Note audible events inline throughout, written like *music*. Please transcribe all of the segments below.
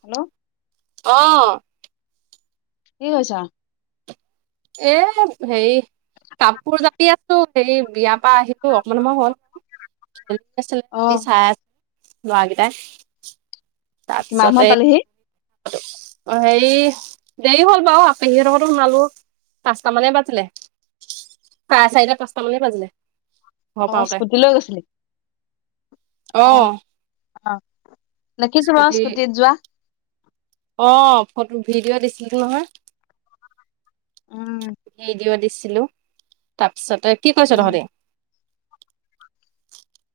Hello অ িক আৈছ এ সেই কাপোৰ জাপি আছো সেই বিয়া তপা আহিলো অকমান সময় হল খেল অহ, আছিলে চাই আ ব দে কি মমদ আলহি অ হেৰি দেৰি হল বাৰ আপহিহঁতকো সুনালো পাঁচটা মানে বাজিলে চাৰে চাৰিটা পাঁচটা মানে বাজিলে ঘৰ আহ পাওঁতে স্কুটি লৈ গৈছিলি আহ অ', - অ নখিছো ম স্কুটি স্কৃতি যোৱা অ ফটো ভিডিঅ' দিছিলো নহয়। উম, সেই দিও দিছে ত আচছ তই কি কৈছ উম তহ দে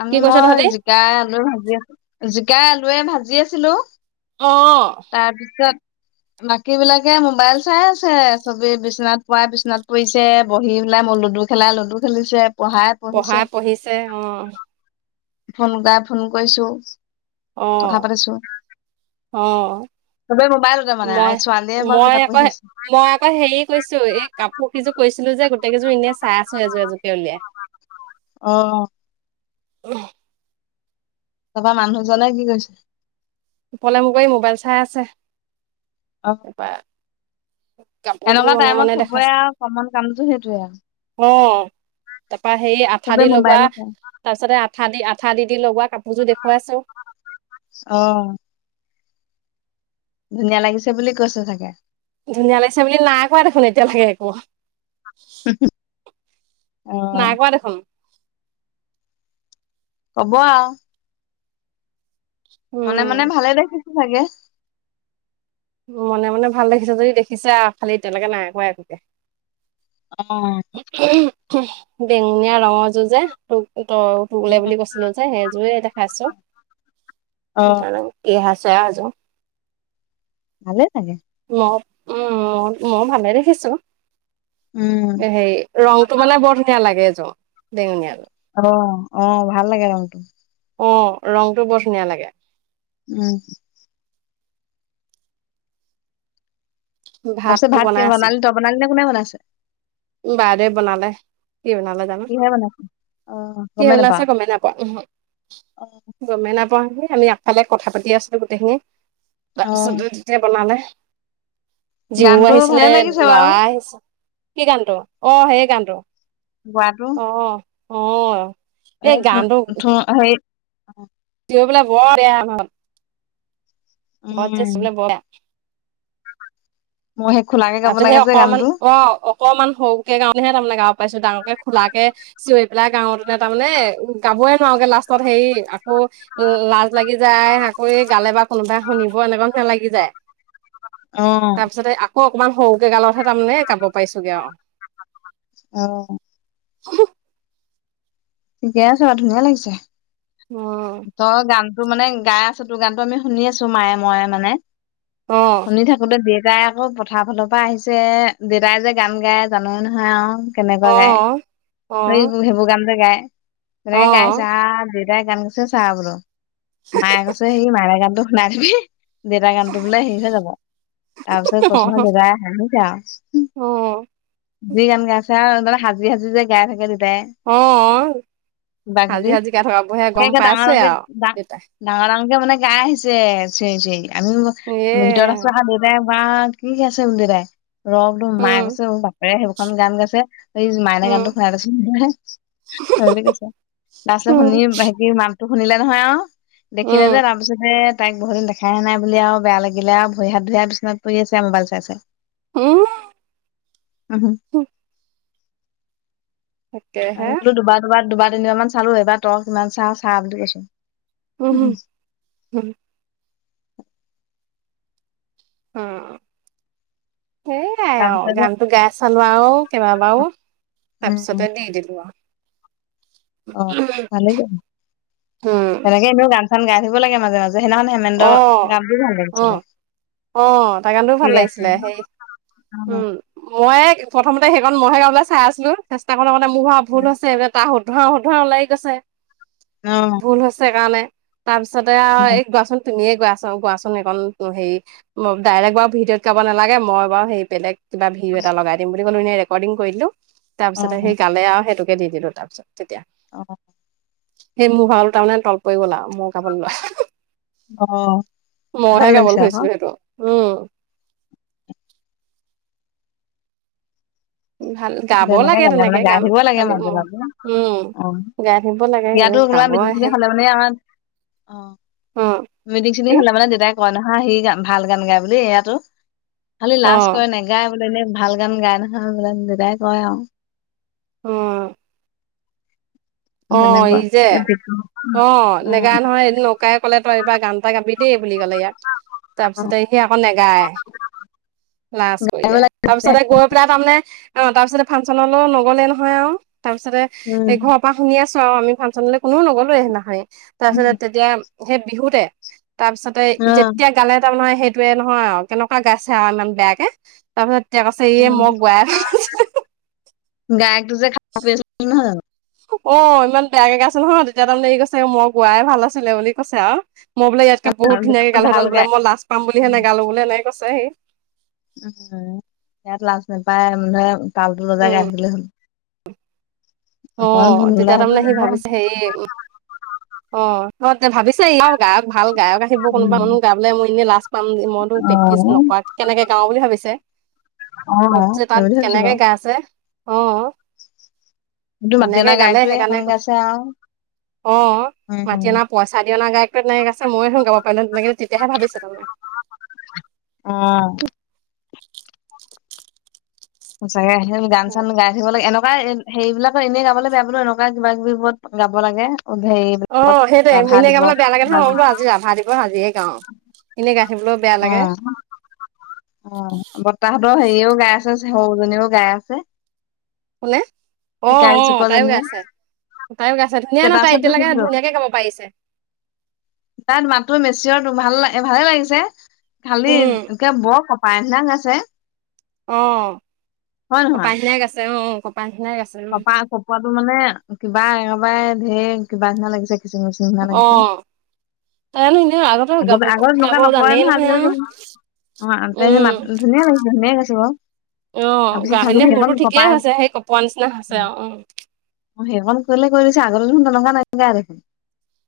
আমি কৈছ মই তহঁতি জিকাই আলু ভাজি আছো জ গাই আলুৱে ভাজি আছিলো অ তাৰপিছত বাকী বিলাকে মোবাইল চাই আছে চবি বিচনাত পোৱ বিচনাত পৰিছে বহি পেলাই মই লুডু খেলা লুডু খেলিছে পঢ়াই পঢ়িছে পঢ়াই পঢ়িছে অ ফোন গাই ফোন কৰিছো অ কথা পাতিছো অ চবে মোবাইলতে মানে মই ছোৱালীয়ে বাৰু মই কিতাপ আকৌ পঢ়ি আছে। মই আকৌ হেৰি কৈছো এই কাপোৰ কেইযোৰ কৈছিলো যে গ এইকেইদিন এনে আছো চাই আছো এজো এযোৰ কে উলিয়াই অ আহ তপৰা মানুহ জাই কি কৈছে পলে মোক কৰি মোবাইল চাই আছে অ এ প কাপোৰতটো এনেকুৱা মনে টাইমত মনে চবৰে দেখাইছে আৰু কমন কামটো সেইটোয়ে আৰু অ তাৰ পৰাা হেই আঠা চবে দি লগোৱা মোবাইলে চাই তাৰ পিছতে আঠা দি আ উা দি দি লগা কাপোৰযোৰ দেখুৱাইছ অ ধুনীয়া লাগিছে বুলি কৈছে চাগে ধুনীয়া লাগিছে বুলি নাই কোৱা দেখোন এতিয়া লাগে একো হ হ নাই কোৱা দেখোন কব আৰু মনেে মনে উম ভালে দেখি কি লাগে মনে মনে ভাল দেখিছে যদি দেখিছে খালি এতিয়ালৈকে নাই একা একোকে অ *inaudible* বেঙুনীয়া ৰঙৰ যুঁজে তোক তই ত বোলে উম বুলি কৈছিলো যে সেইযোয়ে দেখাইছো। অ ছেৰাজো। ভালে লাগে। উম মই ভালে দেখিছো। উম হেৰি ৰংটো মানে বৰ ধুনীয়া লাগে এযোৰ। বেঙুনীয়া আৰু। অ অ ভাল লাগে ৰংটো। অ ৰংটো বৰ ধুনীয়া লাগে। উম। তাৰপিছত ভাতটো বনাই ভাত আছো বনালি ত বনালি নে কোনে বনাইছে। বাইদেউ বনালে। কি বনালে জানো কিহে বনাইছে অ কি গমেই উনাইছে নাপাও গমেই নাপোৱা নহয় গমেই নাপাওঁ। আমি আগফালে কথা পাতি আছিলো গোটেইখিনি। অ তাৰপিছত দুই তেতিয়া বনালে। জীহু গানটো ভালে আহিছিলে লাগিছে বাৰু লৰা আহিছে। কি গানটো অ সেই গাণটো। বাৰাটো। অ। এই থ হাই। অ *unintelligible* চৈ পেলাই বৰ বেয়া হল। বত চুলে ব বেয়া। কাৰ কাৰণে। তাৰ পিছত সেই অকণমান অ অকমান সৰুকে গাওঁলে তাৰমানে গাঁও। পাইছো ডাঙৰকে খোলাকে চিঞৰি পেলাই গাঁৱ তোনে তাৰ মানে গাবই নোৱাৰগে লাষ্টত হেৰি আকৌ লাজ লাগি যায়। আকৌ গালে বা কোনোবাই শুনিব এনেকুৱা নালাগি যায়। অহ। তাৰ পিছতে আকৌ অকমান সৰুকে গালতেহে। যাম নে কাব পাইছোগে আও। অহ। হু। ঠিকে আছে বাৰু ধুনীয়া লাগিছে। অ তই গান। তোৰ মানে গাই আছো তোৰ গানতটো আমি শুনি আছো মায়ে মই মানে। অ শুনি থাকোতে দিয়ে। তাই আকৌ পথাৰ ফালৰ পৰা আহিছে। দেউতাই যে গান গায় জানোৱে নহয় আও। অ কেনেকুৱা গায়। অ সেই সেইবোৰ গানয়ে গায়। উ *unintelligible* অ তনেকে গাই আছে আও। যা গান দিছে চাহবোলো । মায়ে কৈছে সি মাৰা গানটো। নাছবি। দাদা গানটো বোলে শেষ হৈ যাব তাৰ পিছত কৈছোন ন দাদাই হাহিৰে আও। অ যি গান গে আছে আৰু সাজি সাজি যে। গাই থাকে। দেউতাই অ কিবা হাজি কিবি হাজিগাই থকা বোৰ গম পাইছোঁ আও আৰু দেউতাই। সেনেকে মানে গাই আহিছে আও চিঞৰি চিঞৰি। আমি এ ভিতৰত আছো দেউতাই। আও কি গাইছে তাই। ৰ তোৰ মা উম গৈছে বাপেৰে সেইবোৰখন গান গাইছে এই মায়নে গানটো। উম সি কৈছোছে শুনি উম হে মান। শুনিলে নহয় আও। দেখিলে যে উম তাৰ পাছতে হে। তাইক বহুদিন দেখাইে নাই বুলি আৰু বেয়া লাগিলে আৰু ভৰি হাত ভৰিৰ বিছনাত পৰি আছে মোবাইল চাই চাই। উ'ম। অহ হ। তাকেহে আৰে বোলো দুুবাৰ দুবাৰ। দুবাৰ তিনিবাৰ মান চালো এইবাৰ তই কিমান চা চা বুলি কৈছো। উম হু হো। উম। সেইয়াই আৰু তাৰপিছতে গানতটো গাই চালো আও কেইবাবাৰো উম তাৰপিছতে দি দিলো আও। অ ভালেই যান তেনেকে এনেও গান। গাই থাকিব লাগে মাজোজে। অহ অহ অহ তাৰ গানটোও ভাল ঠিক আছে লাগিছিলে হে উম মই প্ৰথম। ত সেইখনত মহহে গাববলৈ চাই আছিলো। তাক লগতে মোৰ হোৱা ভুল হৈছে এ তাহত। শুধাও শু ধা ও লাগি গৈছে। অ ভুল হৈছে কাৰণে। তাৰপিছতে আও অ এই গোৱাচুন শুনিয়ে গছ গোৱাচোন এন হেৰি ডাইৰেক্ট বাৰু ভিডিঅ'ত গাব নালাগে মই বাৰু সেই বেলেগ। কিবা ভিউ এটা লগাই দিম। ল ৰেকৰ্ডিং কৰিদিলো। তাৰপিছতে সেই গালে আৰু সেইটো। দি দিলো তাৰপিছত তেতিয়া। অহ। সেই মোৰ ভা তাৰমানে তল পৰি গ'ল আৰু মোৰ কাপোৰ লোৱা। অ ভাল মইহে গাবলৈ লাগিছে আক। ধৰিছিলো সেইটো উম। ভাল গাব তেনেকে লাগে গে মানে গাই গান থাকিব লাগে খালি মাজে ম মাজে উম অ গাই থাকিব লাগে ইয়াতো কোবা গাব মিটিং খিনি সেই হলে। মানে আমাৰ অ অ মিটিং খিনি কি হলে মানে দেউতাক। কয় নহা সি গান ভাল গান গায় বুলি এইয়াতো। খালি অ লাজ কৰে নেগায়। এনে ভাল গান গাই নহয়দেদায়। কয় আও। অহ। অ ই তেনেকুৱা যে অ উম নেগা নহয় নকায় ক'লে। তই এইবাৰ গান এটা গাবি দেই। বুলি কলে ইয়াক তাৰ অ পিছতে সি আকৌ নগায় লাজ কৰিলে। তাৰ পিছতে গৈ পেলাই তাৰমানে অ তাৰ পিছতে ফাংচনলৈ নগলে নহয় আৰু। তাৰপিছতে এঘৰ। শুনি আছো আৰু আমি ফাংনলৈ। কোননেও নগলোৱে নহয় উম তাৰপিছত তেতিয়া। সেই বিহুতে। তাৰ পিছতে অ যেতিয়া গালে তাৰ মানে। সেইটোয়ে নহয় আৰু কেনেকুৱা গাইছে আৰু ইমান বেয়াকে তাৰপিছত। এতিয়া কৈছে ই এ মই গোৱা ভাল। গাইয়ক। তু যে খা পৰি আছে নহয় জানো। অ ইমান বেয়া ক গ আছে নহয় তেতিয়া তাৰমানে এই কৈছে মই গোৱাই ভাল আছিলে বুলি কৈছে আও। মই বোলে ইয়ক বুত জানো ধুনাকৈ গালেতে ভাল বোলেই গায় লাজ পাম বুলিহে নেপালো বোলে মানে। কৈয়ছে হি। উ ইয়াত লাজ নাপায় মানুহে। তালতটো ৰজাগ গে উম, আহিলে হ'ল। অ অকমান ভুল হলে তেতিয়া হয়তো তাৰমানমানে সি যাব। ভাবিছে হে অ। ত ভাবিছ এই গায়ক ভাল। গায়ক আহিব কোনোবা উম মানুহ গাবলে মই এনেই লাষ্ট পাম মইতো অ প্ৰেক্টিচ নকৰাক কেনেকে গাওঁ বুলি ভাবিছে। অ তত যে সেই তাত বুলি ভাবিছো কেনেকে বাৰু গা আছে। অ। কিন্তু যেনেকে মাটিয়লা গালে গায়কটোৱে সেইখন সেইকাৰণে গাইছে আৰু অ উম মাতি অনা পইচা দি অনা গাই। নাই আ ময়েন গাব পাৰিলো হয়। তেতিয়াহে ভাবিছ মানে। অ *unintelligible* চাগে গান চান গাই থাকিব লাগে এনে। হেবিলাকৰ এনেই গাবলৈ বেয়া বোলো এনেকুৱা কিবা কিবি ত গাব লাগে। হেৰি অ সেইট ৰাভা ইনেই গা দিৱস মোলে বেয়া লাগে বা নহয় মই বোলো আজি ৰাভা দিৱস আজিয়ে গাও এনে গাই। থাকিবলৈও বেয়া অ লাগে অ বতাহঁতৰ হেৰিয়ও গাই আছে। হৌ জনীও গাই আছে। কোনে অ চিকাৰী অহ তাইও গ চুকজনীয়ে আছে তাইও গাইছে ধুনীয়া ন তাই ষ্টেটাছত এতিয়ালৈকে দেখিছিলো ধুনীয়াকে কব পাৰিছে। ছিয় তো ভাল লাগ ভালে লাগিছে। ফালিল উম নোকে বৰ খ। পাই নাং আছে। অ অ পায়িন গায় আছে অ। কপাহীনাই গাইছে চপা চপোৱাটো মানে। কিবা একেবাৰে ধেৰ কিবা নিচিনা লাগিছে। কিচিং মিচিং নিচিনা অ লাগিছে। তাইনো এনে আগতে গাব আগতে গাব তেনেকুৱা নকৰে জানেই নহয় আৰু আজিকালি অ' তাই উম মাত ধুনীয়া লাগিছে ধুনীয়া গাইছে বাৰু অহ তাৰপিছত খালি গাহী সুৰতো সেইকণ ঠিকেই কপাই হৈছে সেই কপোৱা নিচিনা। হৈছে আৰু উম। অ সেইকম কৰিলে ক। গাইছে, আগতে দেখোন তেনেকুৱা নাগাই দেখোন।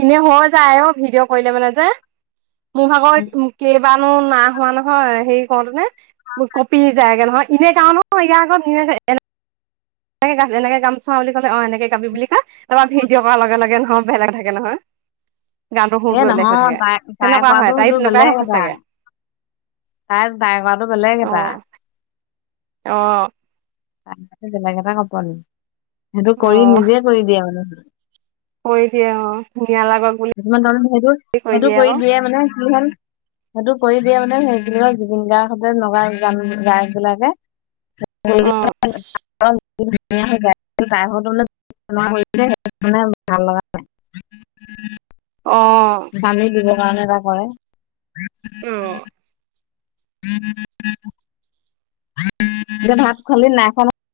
ইনেই হৈ যায় অ', ভিডিঅ' কৰিলে মানে যে। মোৰ ভাগৰ উম। কেইবানও নাই--। হোৱা নহয়, হেৰি কৰোঁতেনে। কপি যায়গে নহয়। ইনে গাওঁ নহয়, এতিয়া আকৌ নিজে এনেকে এ-গ-এনেকৈ গাম চোৱা বুলি ক'লে অ', এনেকে গাবি বুলি কয়। তাৰ পৰা ভিডিঅ' কৰা লগে লগে নঃ--। অ', বেলেগ ধাগ--। কে নহয়। এ হৈ নহয়, থাকে তাই-তাই তেনেকুৱা কোৱাটো হয় তাই সেইটো তেনেকুৱাই বেলেগ হৈছে এটা, চাগে তাই-তাই কোৱাটো বেলেগ অ এটা। অ'। তাই বেলেগ এটা কঁপনি। সেইটো অ কৰি নিজে কৰি দিয়ে মানে কৰি দিয়ে অ ধুনীয়া লাগক বুলি কিছুমান মানুহে সেইটো কৈ সেইটো কৰি আকৌ দিয়ে মানে, কি হ'ল সেইটো কৰি দিয়ে মানে, সেইখিনিৰ পৰা জুবিন গাৰ্গহঁতে নগা-গান গাইছিলে যে। অ *unintelligible* ধুনীয়া হৈ গৈ আছে তাই ভাগৰটো বোলে সেনেকোৱা কৰি দিলে সেইকাৰণে ভাল লগা নাই অ গালি দিব গান এটা কৰে উম *unintelligible* *unintelligible* এতিয়া ভাত খালি নেকি নাই খোৱা নহয়।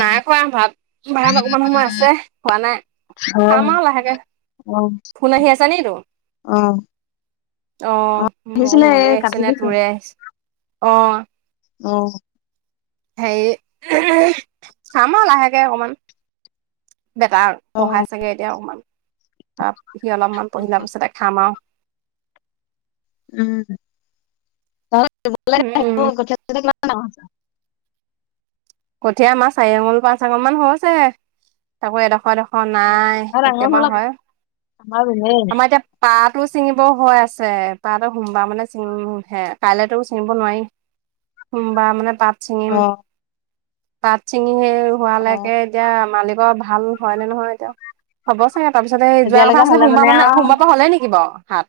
নাই খোৱা ভাত। ভাত অকমান সময় আছে, খোৱা নাই। অ খাম আৰু লাহেকে, ফোন আহি আছে নেকি তোৰ? অ'। অ', মই আহিছিলে মোৰে এই কাটি আহিছে নে দিছে তোৰে আহিছে অ' অ'। হেৰি, খাম আও লাহেকে অকমান। বেটাক অ পঢ়াইছেগে। এতিয়া অকমান। ভাত, সি অলপমান পঢ়ি লোৱা পিছতে খাম আৰু। উম অ ঘলে আহিব উম *unintelligible* দুদিনমান অ কঠীয়া আমাৰ চাৰি আঙুল পাঁচ আঙুল মান হৈছে তাকো এডোখৰ এডোখৰ অ নাই আমাৰ ডাঙৰ কেতিয়াবা হ'ল আকৌ হয় আমাৰ ৰুমেই আমাৰ এতিয়া পাত পাতো ছিঙিব হৈ আছে পাতো সোমবাৰ মানে চিঙিম হে কাইলেতো ছিঙিব নোৱাৰি সোমবাৰ মানে পাত অ চিঙিম পাত ছিঙি সেই অ হোৱালৈকে এতিয়া মালিকৰ ভাল ভাল হয় নে নহয় এতিয়া হব চাগে তাৰপিছতে এই যোৱা কথা তেতিয়ালৈকে আছিলে হ'লে সোমবাৰ মানে সোমবাৰ আৰু পৰা হলে নেকি বাও সাত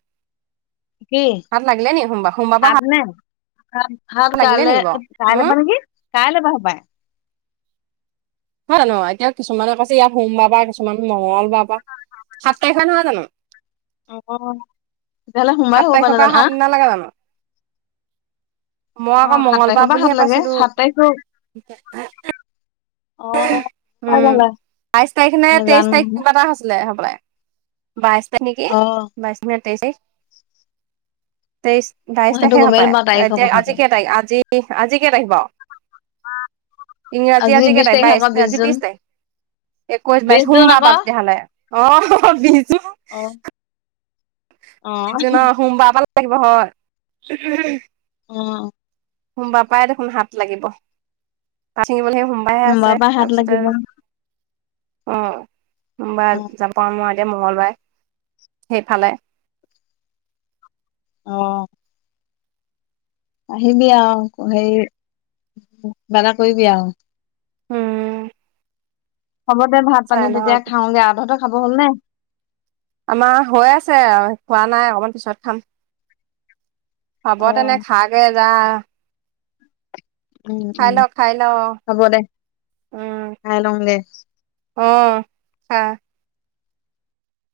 কি হাত লাগিলে নি সোমবা সোমব পা হাত। ভাত গালে গালে মানে কি? কাইলে হপায়ই। হয় নে নহয় এতিয়া কিছুমানে কৈছে ইয়াত সোমবাৰাৰ কিছুমান মঙগল। সাততাৰিখ নহয় জানো। অহ। তেতিয়া হ'লে সোমায় সাত আহিব তাৰিখৰ পাৰিলো হয় পৰা জানা। সাত নালাগে জানো মই আকৌ সাত মঙ্গলবাৰ তাৰিখৰ পৰা সাত বুলিহে লাগে পাইছিলো। সাত তাৰিখৰ অ পাই উম গ'লে বাইছ তাৰিখ নে তেইছ নাজানো তাৰিখ নহয় কিবা এটা আছিলে। হবলাই। বাইছ নেকি অ বাইছ মিনিট। তেছে। তেইছ বাইছ মই সেইটো তাৰিখে হ গমেই নাপাওঁ পায় তাৰিখৰ এতিয়া কথাটো আজি কেই তাৰিখ আজি আজি কেই তাৰিখ বাও ইংৰাজী আজি। আজি কেই বিশ তাৰিখ আকৌ বাইছ বিশ আজি জুন বিছ তাৰিখ একৈছ বিশ বাইছ জুন সোমবাৰ আকৌ পাৰ তেতিয়াহ'লে অহ অ বিছ। অ তিজ ন সোমবা পা দে লাগিব হয়। অ। সোনমবা পাই দেখোন হাত লাগিব পািঙিবলৈ আহি। সোমবাই হে আছে সোমবাৰৰ পৰা হাত তাৰপিছতে। লাগিব অ। সোমবা অ যাব মই। মঙ্গলবাৰে সেইফালে। অহ। আহিবি আও সেই কিবাএটা কৰিবি আও। উম হ'ব দে ভাত পানী চাই লওঁ তেতিয়া আৰু। খাওঁগে আধাতে খাব। হুব হ'ল নে। আমাৰ হৈ আছে খোৱা নাই অকমান পিছত খাম। খাব অ তেনে খাগে। যা। উম খাই উম ল খাই ল হ'ব দে উম খাই লওঁগে অ খা।